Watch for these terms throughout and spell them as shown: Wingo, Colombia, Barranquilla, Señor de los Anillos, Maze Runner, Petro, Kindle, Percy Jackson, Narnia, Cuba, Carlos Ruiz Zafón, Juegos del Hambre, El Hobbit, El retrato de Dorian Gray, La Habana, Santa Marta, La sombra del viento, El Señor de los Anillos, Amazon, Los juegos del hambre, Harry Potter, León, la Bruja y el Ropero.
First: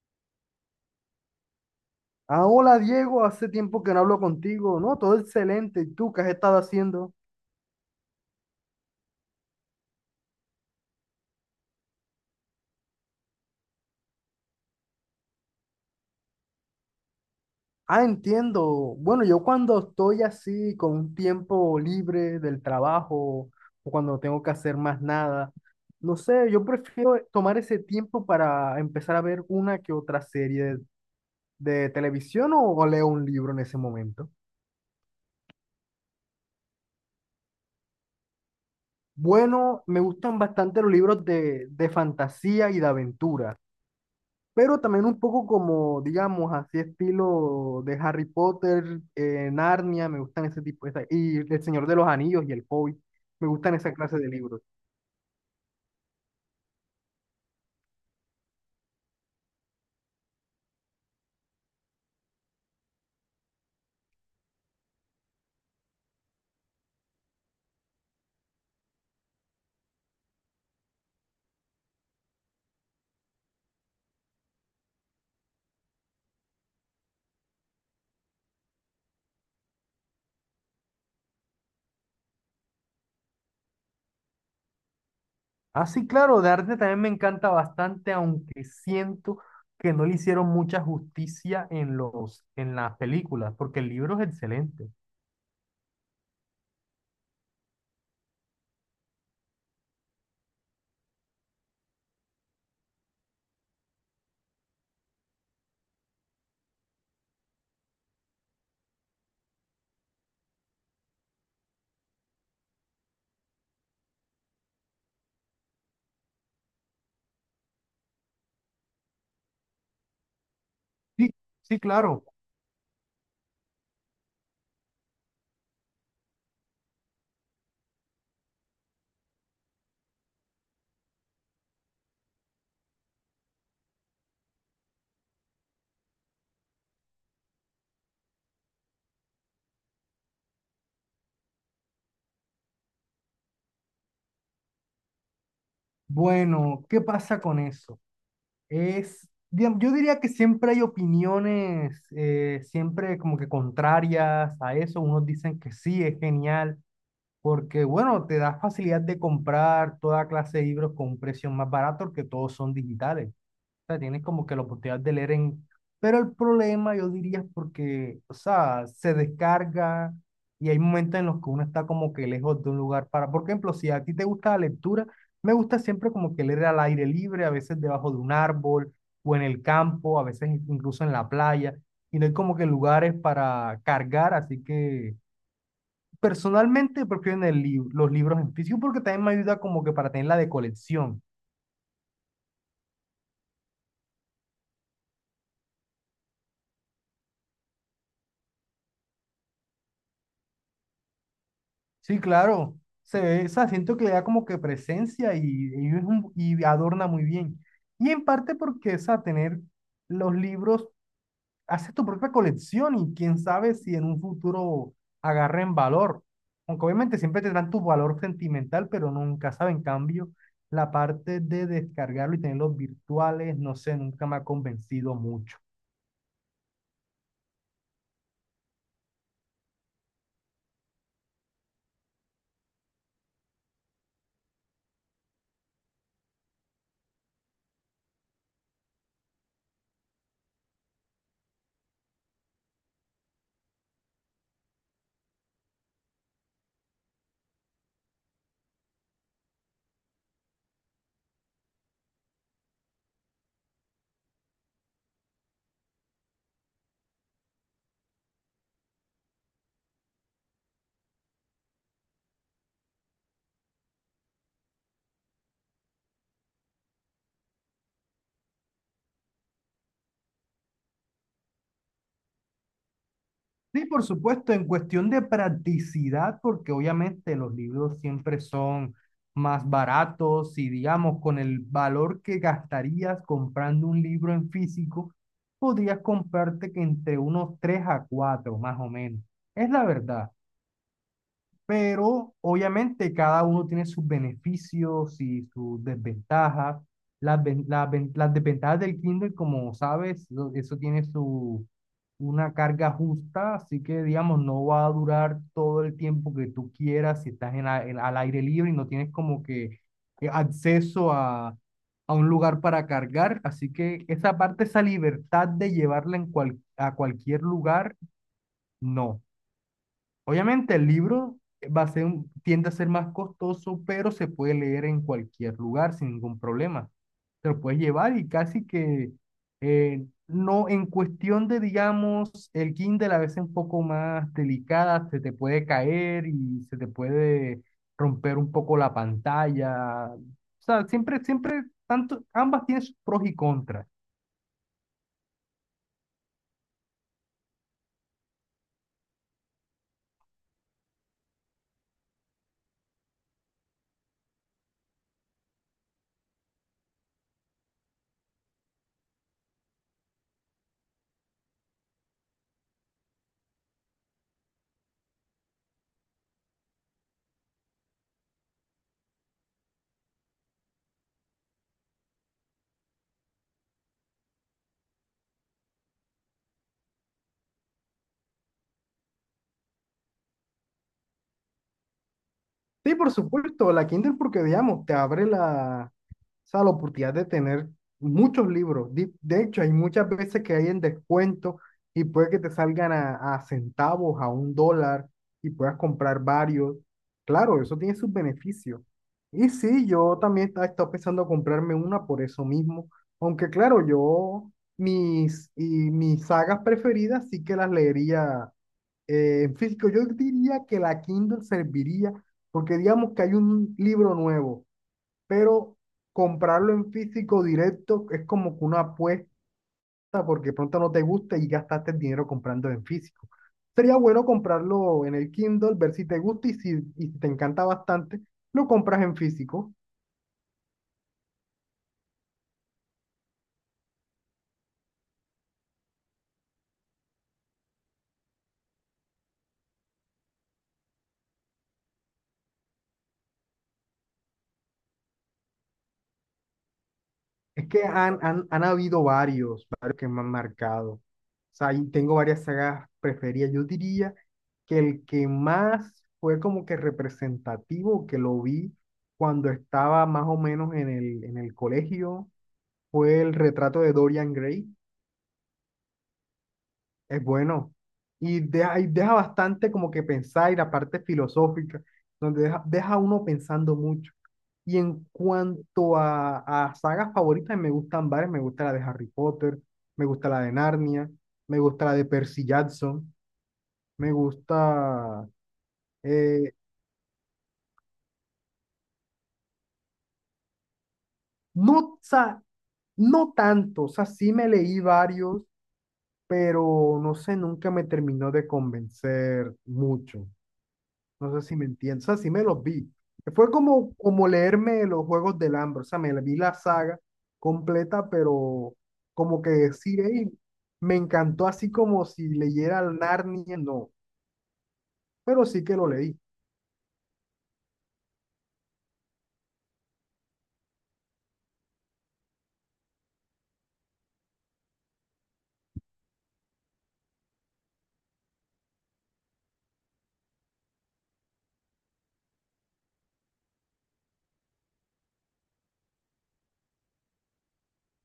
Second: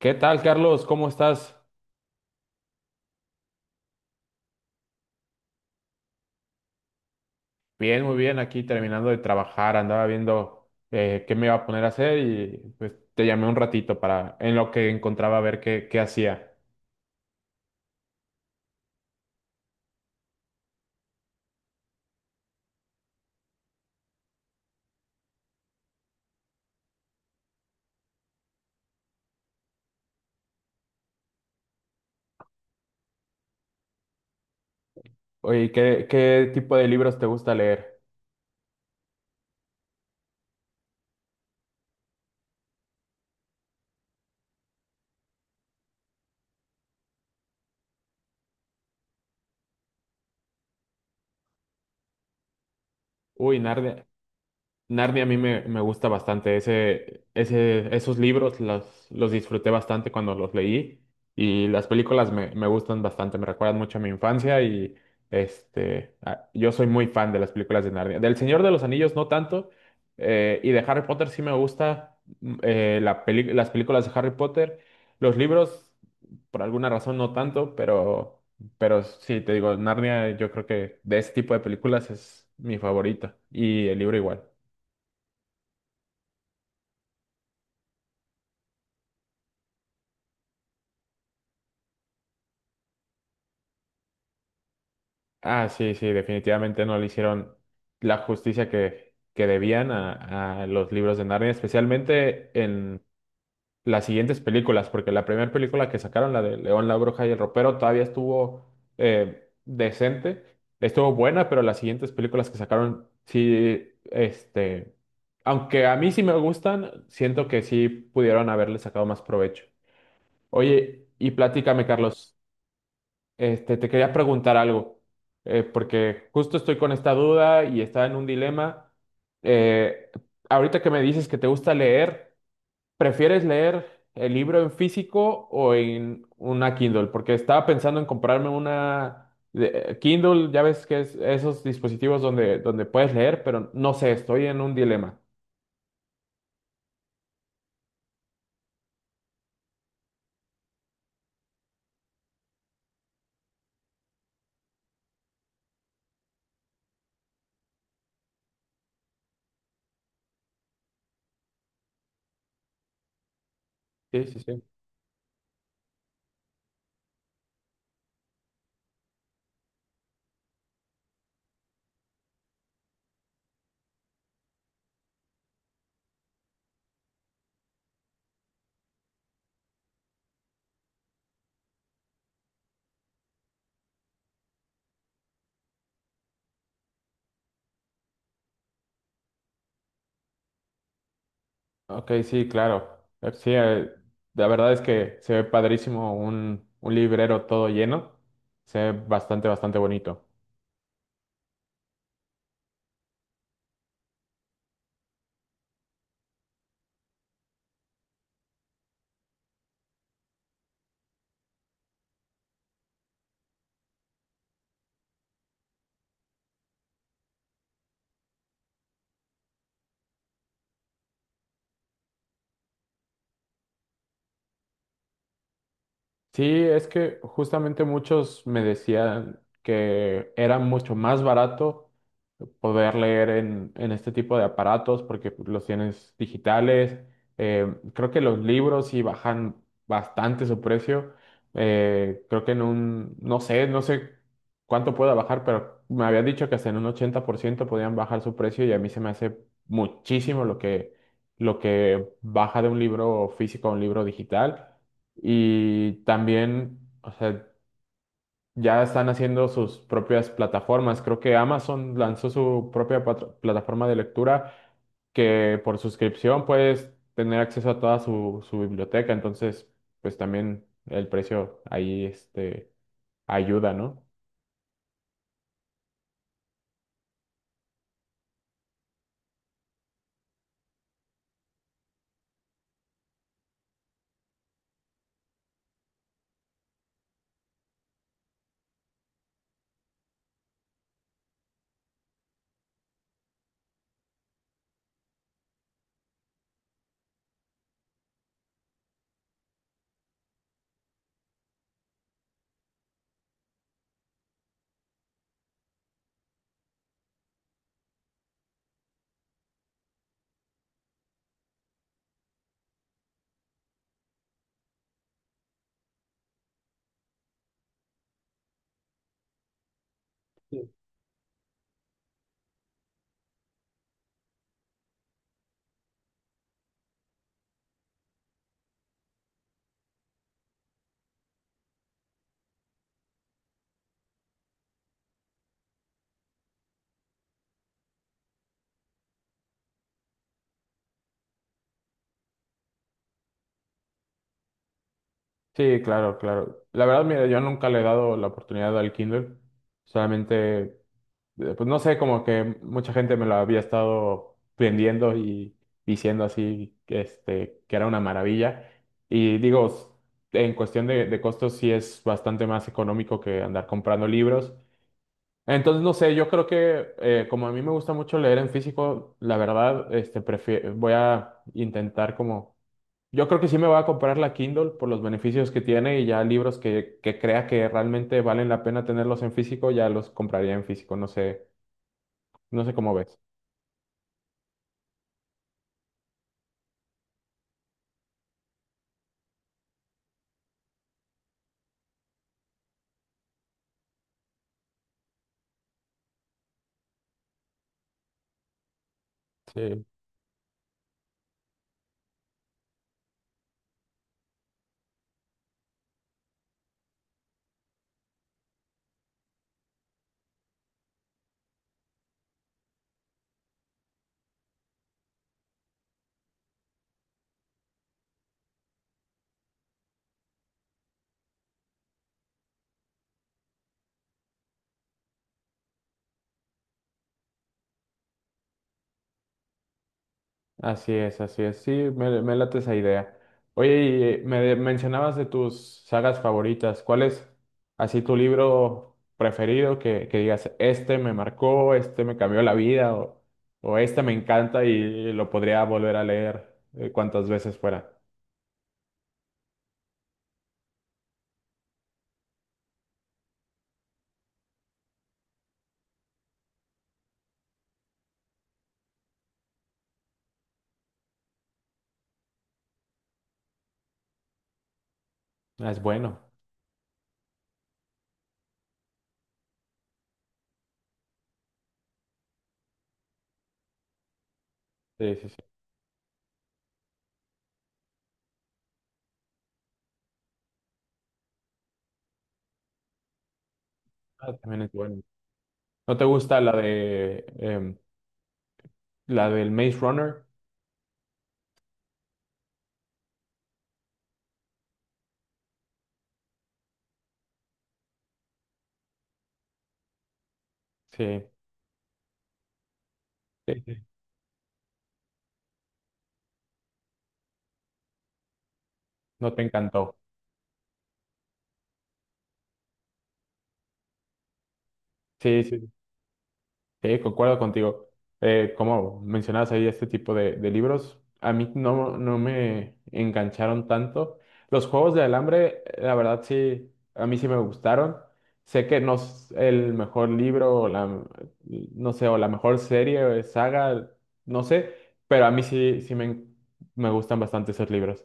¿Qué tal, Carlos? ¿Cómo estás? Ah, hola Diego, hace tiempo que no hablo contigo. No, todo excelente. ¿Y tú qué has estado haciendo? Bien, muy bien. Aquí terminando de trabajar, andaba viendo qué me iba a poner a hacer y pues te llamé un ratito para en lo que encontraba a ver qué hacía. Ah, entiendo. Bueno, yo cuando estoy así con un tiempo libre del trabajo o cuando no tengo que hacer más nada, no sé, yo prefiero tomar ese tiempo para empezar a ver una que otra serie de televisión o leo un libro en ese momento. Oye, ¿qué tipo de libros te gusta leer? Bueno, me gustan bastante los libros de fantasía y de aventura. Pero también un poco como, digamos, así estilo de Harry Potter, Narnia, me gustan ese tipo, y El Señor de los Anillos y El Hobbit, me Uy, gustan esa narde- clase de libros. Narnia a mí me gusta bastante. Esos libros los disfruté bastante cuando los leí y las películas me gustan bastante, me recuerdan mucho a mi infancia y yo soy muy fan de las películas de Narnia. Del Señor de los Anillos no tanto, y de Harry Potter sí me gusta las películas de Harry Potter. Los libros por alguna razón no tanto, pero sí, te digo, Narnia yo creo que de ese tipo de películas es mi favorita y el libro igual. Ah, sí, claro, de arte también me encanta bastante, aunque siento que no le hicieron mucha justicia en en las películas, porque el libro es excelente. Ah, sí, sí, definitivamente no le hicieron la justicia que debían a los libros de Narnia, especialmente en las siguientes películas, porque la primera película que sacaron, la de León, la Bruja y el Ropero, todavía estuvo decente, estuvo buena, pero las siguientes películas que sacaron, sí, este, aunque a mí sí me gustan, siento que sí pudieron haberle sacado más provecho. Oye, Sí, y sí, platícame, claro. Carlos. Este, te quería preguntar algo, porque justo estoy con esta duda y estaba en un dilema. Eh, ahorita que me dices que te gusta leer, ¿prefieres leer el libro en físico o en una Kindle? Porque estaba pensando en comprarme una Kindle, ya ves que es esos dispositivos donde, donde puedes leer, pero no sé, estoy en un dilema. Bueno, ¿qué pasa con eso? Es, yo diría que siempre hay opiniones, siempre como que contrarias a eso. Unos dicen que sí, es genial, porque bueno, te da facilidad de comprar toda clase de libros con precios más baratos, porque todos son digitales. O sea, tienes Sí, sí, como que sí. la oportunidad de leer en... Pero el problema, yo diría, es porque, o sea, se descarga y hay momentos en los que uno está como que lejos de un lugar para... Por ejemplo, si a ti te gusta la lectura, me gusta siempre como que leer al aire libre, a veces debajo de un árbol o en el campo, a veces incluso en la playa, y no hay como que lugares para cargar, así que personalmente prefiero en los libros en físico porque también me ayuda como que para tener la de colección. Ok, sí, claro. Eh, Sí, eh, la verdad es que se ve padrísimo un librero todo lleno. Se ve bastante, bastante bonito. Sí, claro. Se ve, o sea, siento que le da como que presencia y es y adorna muy bien. Y en parte porque, o sea, tener los libros, hace tu propia colección y quién sabe si en un futuro agarren valor. Aunque obviamente siempre tendrán tu valor sentimental, pero nunca sabe. En cambio, la parte de descargarlo y tenerlos virtuales, no sé, nunca me ha convencido mucho. Sí, es que justamente muchos me decían que era mucho más barato poder leer en este tipo de aparatos porque pues, los tienes digitales. Creo que los libros sí bajan bastante su precio. Creo que en un, no sé, no sé cuánto pueda bajar, pero me habían dicho que hasta en un 80% podían bajar su precio y a mí se me hace muchísimo lo lo que baja de un libro físico a un libro digital y también, o sea, ya están haciendo sus propias plataformas. Creo que Amazon lanzó su plataforma de lectura que por suscripción puedes tener acceso a toda su biblioteca. Entonces, pues también el precio ahí este, ayuda, Sí, por ¿no? supuesto, en cuestión de practicidad, porque obviamente los libros siempre son más baratos y digamos, con el valor que gastarías comprando un libro en físico, podrías comprarte que entre unos 3 a 4, más o menos. Es la verdad, pero obviamente cada uno tiene sus beneficios y sus desventajas. Las desventajas del Kindle, como sabes, eso tiene su, una carga justa, así que digamos, no va a durar todo el tiempo que tú quieras si estás al aire libre y no tienes como que acceso a un lugar para cargar, así que esa parte, esa libertad de llevarla en a cualquier lugar, no. Sí. Obviamente el libro va a ser, tiende a ser más costoso, pero se puede leer en cualquier lugar sin ningún problema. Te lo puedes llevar y casi que no, en cuestión de, digamos, el Kindle a veces un poco más delicada, se te puede caer y se te puede romper un poco la pantalla. O sea, siempre, siempre, tanto, ambas tienen sus pros y contras. Sí, claro, claro. La verdad, mira, yo nunca le he dado la oportunidad al Kindle. Solamente pues no sé, como que mucha gente me lo había estado vendiendo y diciendo así que, este, que era una maravilla. Y digo, en cuestión de costos sí es bastante más económico que andar comprando libros. Entonces, no sé, yo creo que como a mí me gusta mucho leer en físico, la verdad, este, voy a intentar como... Yo creo que sí me voy a comprar la Kindle por los beneficios que tiene y ya libros que crea que realmente valen la pena tenerlos en físico, ya los compraría en físico. No sé, no sé cómo Sí, por ves. supuesto, la Kindle porque, digamos, te abre la... O sea, la oportunidad de tener muchos libros. De hecho, hay muchas veces que hay en descuento y puede que te salgan a centavos, a un dólar y puedas comprar varios. Claro, eso tiene sus beneficios. Y sí, Sí, yo también estaba pensando comprarme una por eso mismo. Aunque claro, yo mis sagas preferidas sí que las leería en físico. Yo diría que la Kindle serviría porque digamos que hay un libro nuevo, pero comprarlo en físico directo es como que una apuesta porque pronto no te gusta y gastaste el dinero comprando en físico. Sería bueno comprarlo en el Kindle, ver si te gusta y y si te encanta bastante, lo compras en físico. así es, así es. Sí, me late esa idea. Oye, y mencionabas de tus sagas favoritas. ¿Cuál es así tu libro preferido que digas, este me marcó, este me cambió la vida o este me encanta y lo podría volver a leer cuantas veces Es que fuera? Han habido varios que me han marcado. O sea, y tengo varias sagas preferidas. Yo diría que el que más fue como que representativo, que lo vi cuando estaba más o menos en en el colegio, fue el retrato de Dorian Gray. Ah, es bueno. Es bueno. Y deja bastante como que pensar y la parte filosófica, donde deja a uno pensando mucho. Y en Sí, sí, sí. cuanto a sagas favoritas, me gustan varias. Me gusta la de Harry Potter, me gusta la de Narnia, me gusta la de Percy Jackson, me Ah, también es bueno. gusta... ¿No te gusta eh, la de la del Maze Runner? no, o sea, no tanto, o sea, sí me leí varios, pero no sé, nunca me terminó de convencer mucho. Sí, No sé si me entiendes. O sea, sí me los vi. Fue sí, sí. como, como leerme los Juegos del Hambre. O sea, me vi la saga completa, pero No como te que encantó. decir: "Ey, me encantó así como si leyera el Narnia", no. Sí, Pero sí sí. que lo leí. Sí, concuerdo contigo. Como mencionabas ahí, este tipo de libros, a mí no, no me engancharon tanto. Los juegos del hambre, la verdad sí, a mí sí me gustaron. Sé que no es el mejor libro, o la, no sé, o la mejor serie o saga, no sé, pero a mí sí, me gustan bastante esos libros.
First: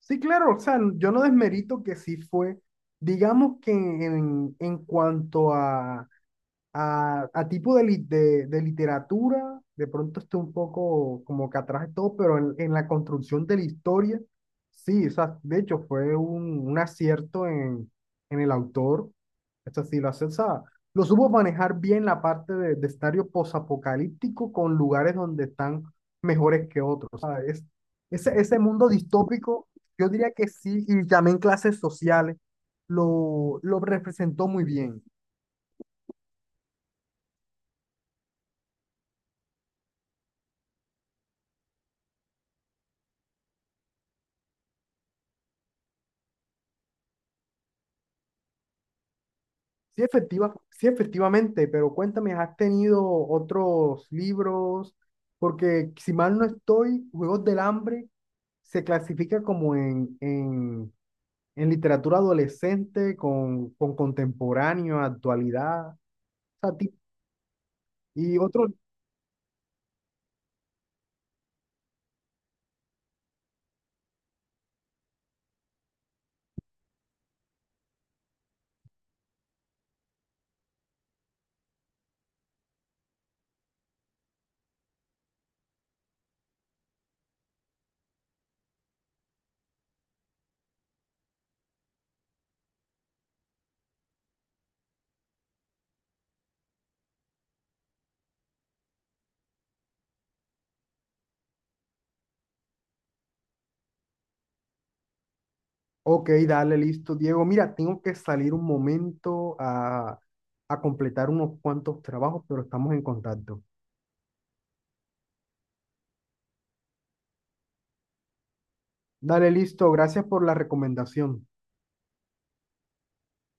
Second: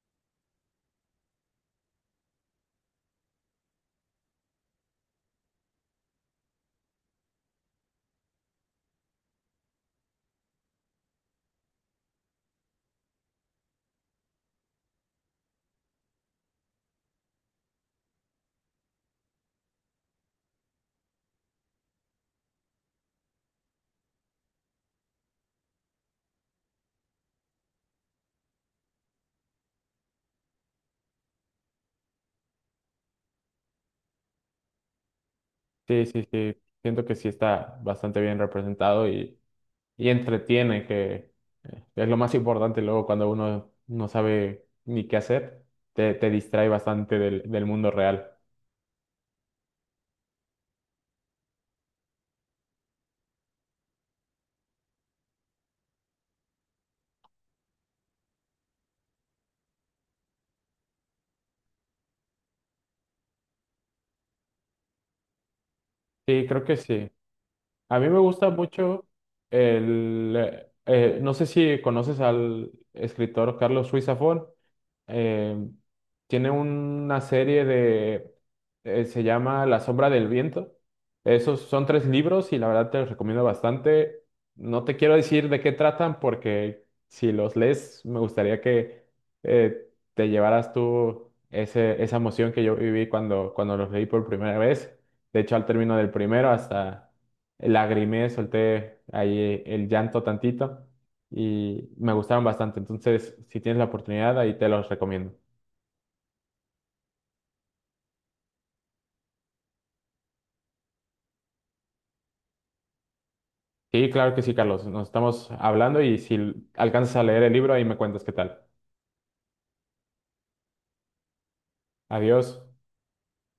Sí, claro, o sea, yo no desmerito que sí fue. Digamos que en cuanto a, a tipo de, de literatura, de pronto estoy un poco como que atrás de todo, pero en la construcción de la historia, sí, o sea, de hecho fue un acierto en el autor. Esto sí, lo hace, o sea, lo supo manejar bien la parte de escenario posapocalíptico con lugares donde están mejores que otros. O sea, ese mundo distópico, yo diría que sí, y también clases sociales, lo representó muy bien. Sí, sí, sí, siento que sí está bastante bien representado y entretiene, que es lo más importante luego cuando uno no sabe ni qué hacer, te distrae bastante del mundo real. Sí, efectiva, sí, efectivamente, pero cuéntame, ¿has tenido otros libros? Porque si mal no estoy, Juegos del Hambre se clasifica como en literatura adolescente con contemporáneo, actualidad. O Sí, creo que sea, sí. A mí me y gusta otro, mucho el... no sé si conoces al escritor Carlos Ruiz Zafón. eh, tiene una serie de, se llama La sombra del viento. Esos son tres libros y la verdad te los recomiendo bastante. No te quiero decir de qué tratan porque si los lees me gustaría que te llevaras tú ese, esa emoción que yo viví cuando, cuando los leí por primera vez. De hecho, al término del primero hasta lagrimé, solté ahí el llanto tantito y me gustaron bastante. Entonces, si tienes la oportunidad, ahí te los recomiendo. ok, dale, listo, Diego. Mira, tengo que salir un momento a completar unos cuantos trabajos, pero estamos en contacto. Sí, claro que sí, Carlos. Nos estamos hablando y si alcanzas a leer el libro, ahí me cuentas qué tal. Dale, listo, gracias por la recomendación. Adiós.